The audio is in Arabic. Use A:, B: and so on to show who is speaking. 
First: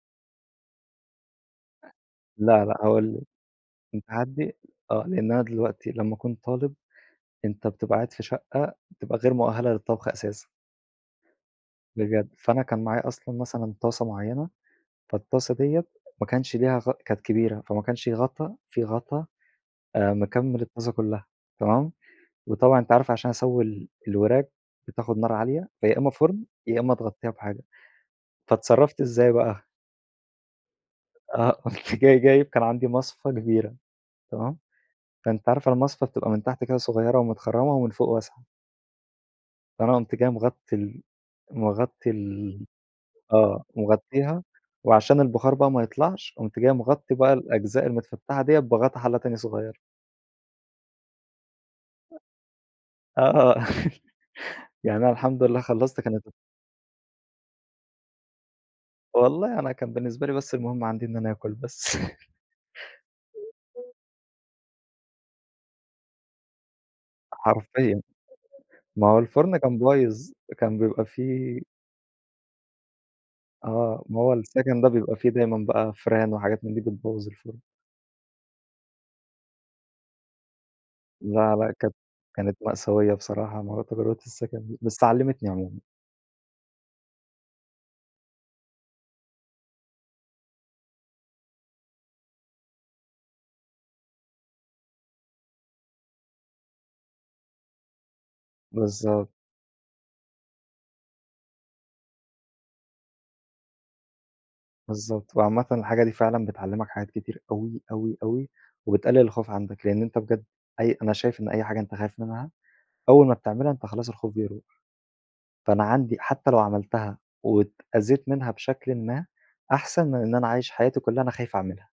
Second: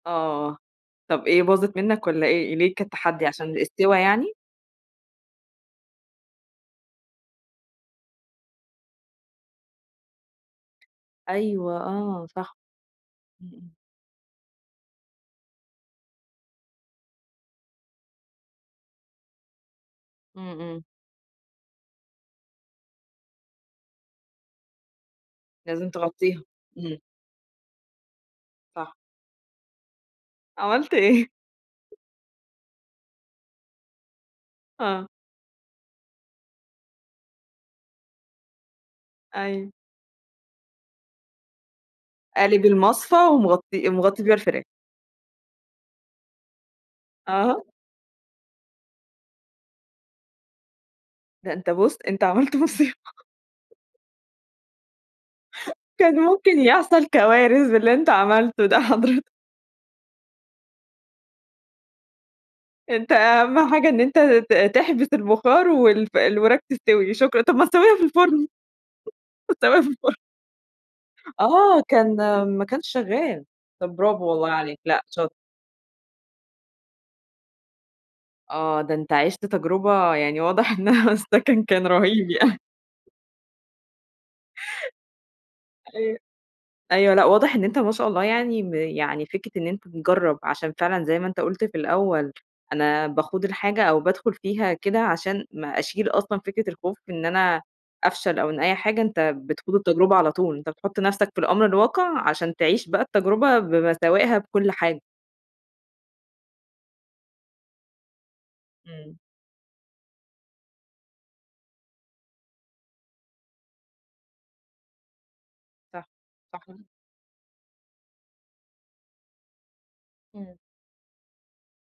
A: آه، طَب إيه باظت
B: أ
A: منّك والّا إيه،
B: لأ
A: ليه
B: لأ
A: كانت
B: هاقول لِك
A: تحدي عشان السِوَى
B: كان
A: يعني؟
B: تحدي آه، لإن أنا دلوقتي لمّا اكون طالب، أنت بتبقى قاعد في شقة بتبقى غير مؤهلة للطبخ أساسًا.
A: أيوه آه
B: بجد،
A: صح.
B: فأنا كان معايا أصلًا
A: إمم، إمم.
B: مثلًا طاسة معيّنة، فالطاسة دِيّة ما كانش ليها غ كانت كبيرة، فما كانش غطا في غطا آآ مكمّل
A: إمم، إمم.
B: الطاسة كلّها، تمام، وطبعًا أنتِ عارفة عشان اسوّي ال الوراك بتاخد نار عالية،
A: لازم
B: فيا إمّا
A: تغطّيها
B: فرن، يا إمّا
A: امم.
B: تغطّيها بحاجة،
A: صح.
B: فاتصرّفت إزاي بقى؟
A: عملت إيه؟
B: آه قُمت جاي جايب كان عندي مصفى كبيرة، تمام؟
A: آه.
B: فأنتِ عارفة المصفى بتبقى من تحت كده صغيّرة ومتخرّمة ومن فوق واسعة.
A: أيوه.
B: فأنا قُمت جاي مغطي ال مغطي
A: قالب
B: ال
A: المصفى
B: آه،
A: ومغطّي ومغطّي بيها
B: مغطّيها،
A: الفراخ.
B: وعشان البخار بقى ما يطلعش قُمت جاي مغطّي بقى
A: أها.
B: الأجزاء المتفتحة دِيّة بغطا حلّة تاني صغيّرة.
A: ده أنت بُص أنت عملت مُصيبة.
B: آه، آه يعني أنا الحمد لله خلّصت
A: كان
B: كانت الط
A: ممكن يحصل كوارث باللي أنت عملته ده حضرتك.
B: والله أنا كان بالنسبة لي بس المهم عندي إن أنا آكل بس.
A: أنت أهَم حاجة إن أنت ت تحبس البُخار، والف الوراك تستِوِي شكرًا، طَب ما تسوّيها
B: حرفيًا،
A: في الفرن،
B: ما هو
A: ما
B: الفرن كان
A: تسوّيها في الفرن.
B: بايظ كان بيبقى في
A: آه، كان ما كانش شغال طَب
B: آه، ما
A: برافو
B: هو
A: والله عليك
B: السكن ده
A: لأ
B: بيبقى في
A: شاطر.
B: دايمًا بقى فيران، وحاجات من دي بتبوّظ الفرن.
A: آه، ده أنت عِشت تجربة يعني واضح إنّها
B: لأ
A: السَكن
B: لأ
A: كان
B: كت
A: رهيب
B: كانت
A: يعني.
B: مأساوية بصراحة مع تغيّرات السكن دي، بس علمتني عمومًا.
A: أيوه، أيوه لأ واضح إن أنت ما شاء الله يعني م يعني فكرة إن أنت مجرّب عشان فعلًا زي ما أنت قُلت في الأول، أنا باخوض الحاجة أو بادخل فيها كده عشان ما أشيل أصلًا فكرة الخوف إن أنا أفشل أو أي حاجة
B: بالضبط.
A: أنت بتخوض التجربة على طول، أنت بتحط نفسك في الأمر الواقع عشان تعيش بقى التجربة بمساوائها بكل حاجة.
B: بالضبط، وعامةً الحاجة دي فعلًا بتعلّمك حاجات كتير أوي، أوي، أوي
A: إمم.
B: وبتقلل الخوف عندك، لإن أنت بجد أي أنا شايف إن أي حاجة أنت خايف منها أول ما بتعملها، أنت خلاص الخوف بيروح. فأنا
A: صح.
B: عندي حتى لو
A: صحي
B: عملتها واتأذيت منها بشكلٍ ما، أحسن من إن أنا
A: إمم.
B: عايش حياتي كلّها أنا خايف اعملها.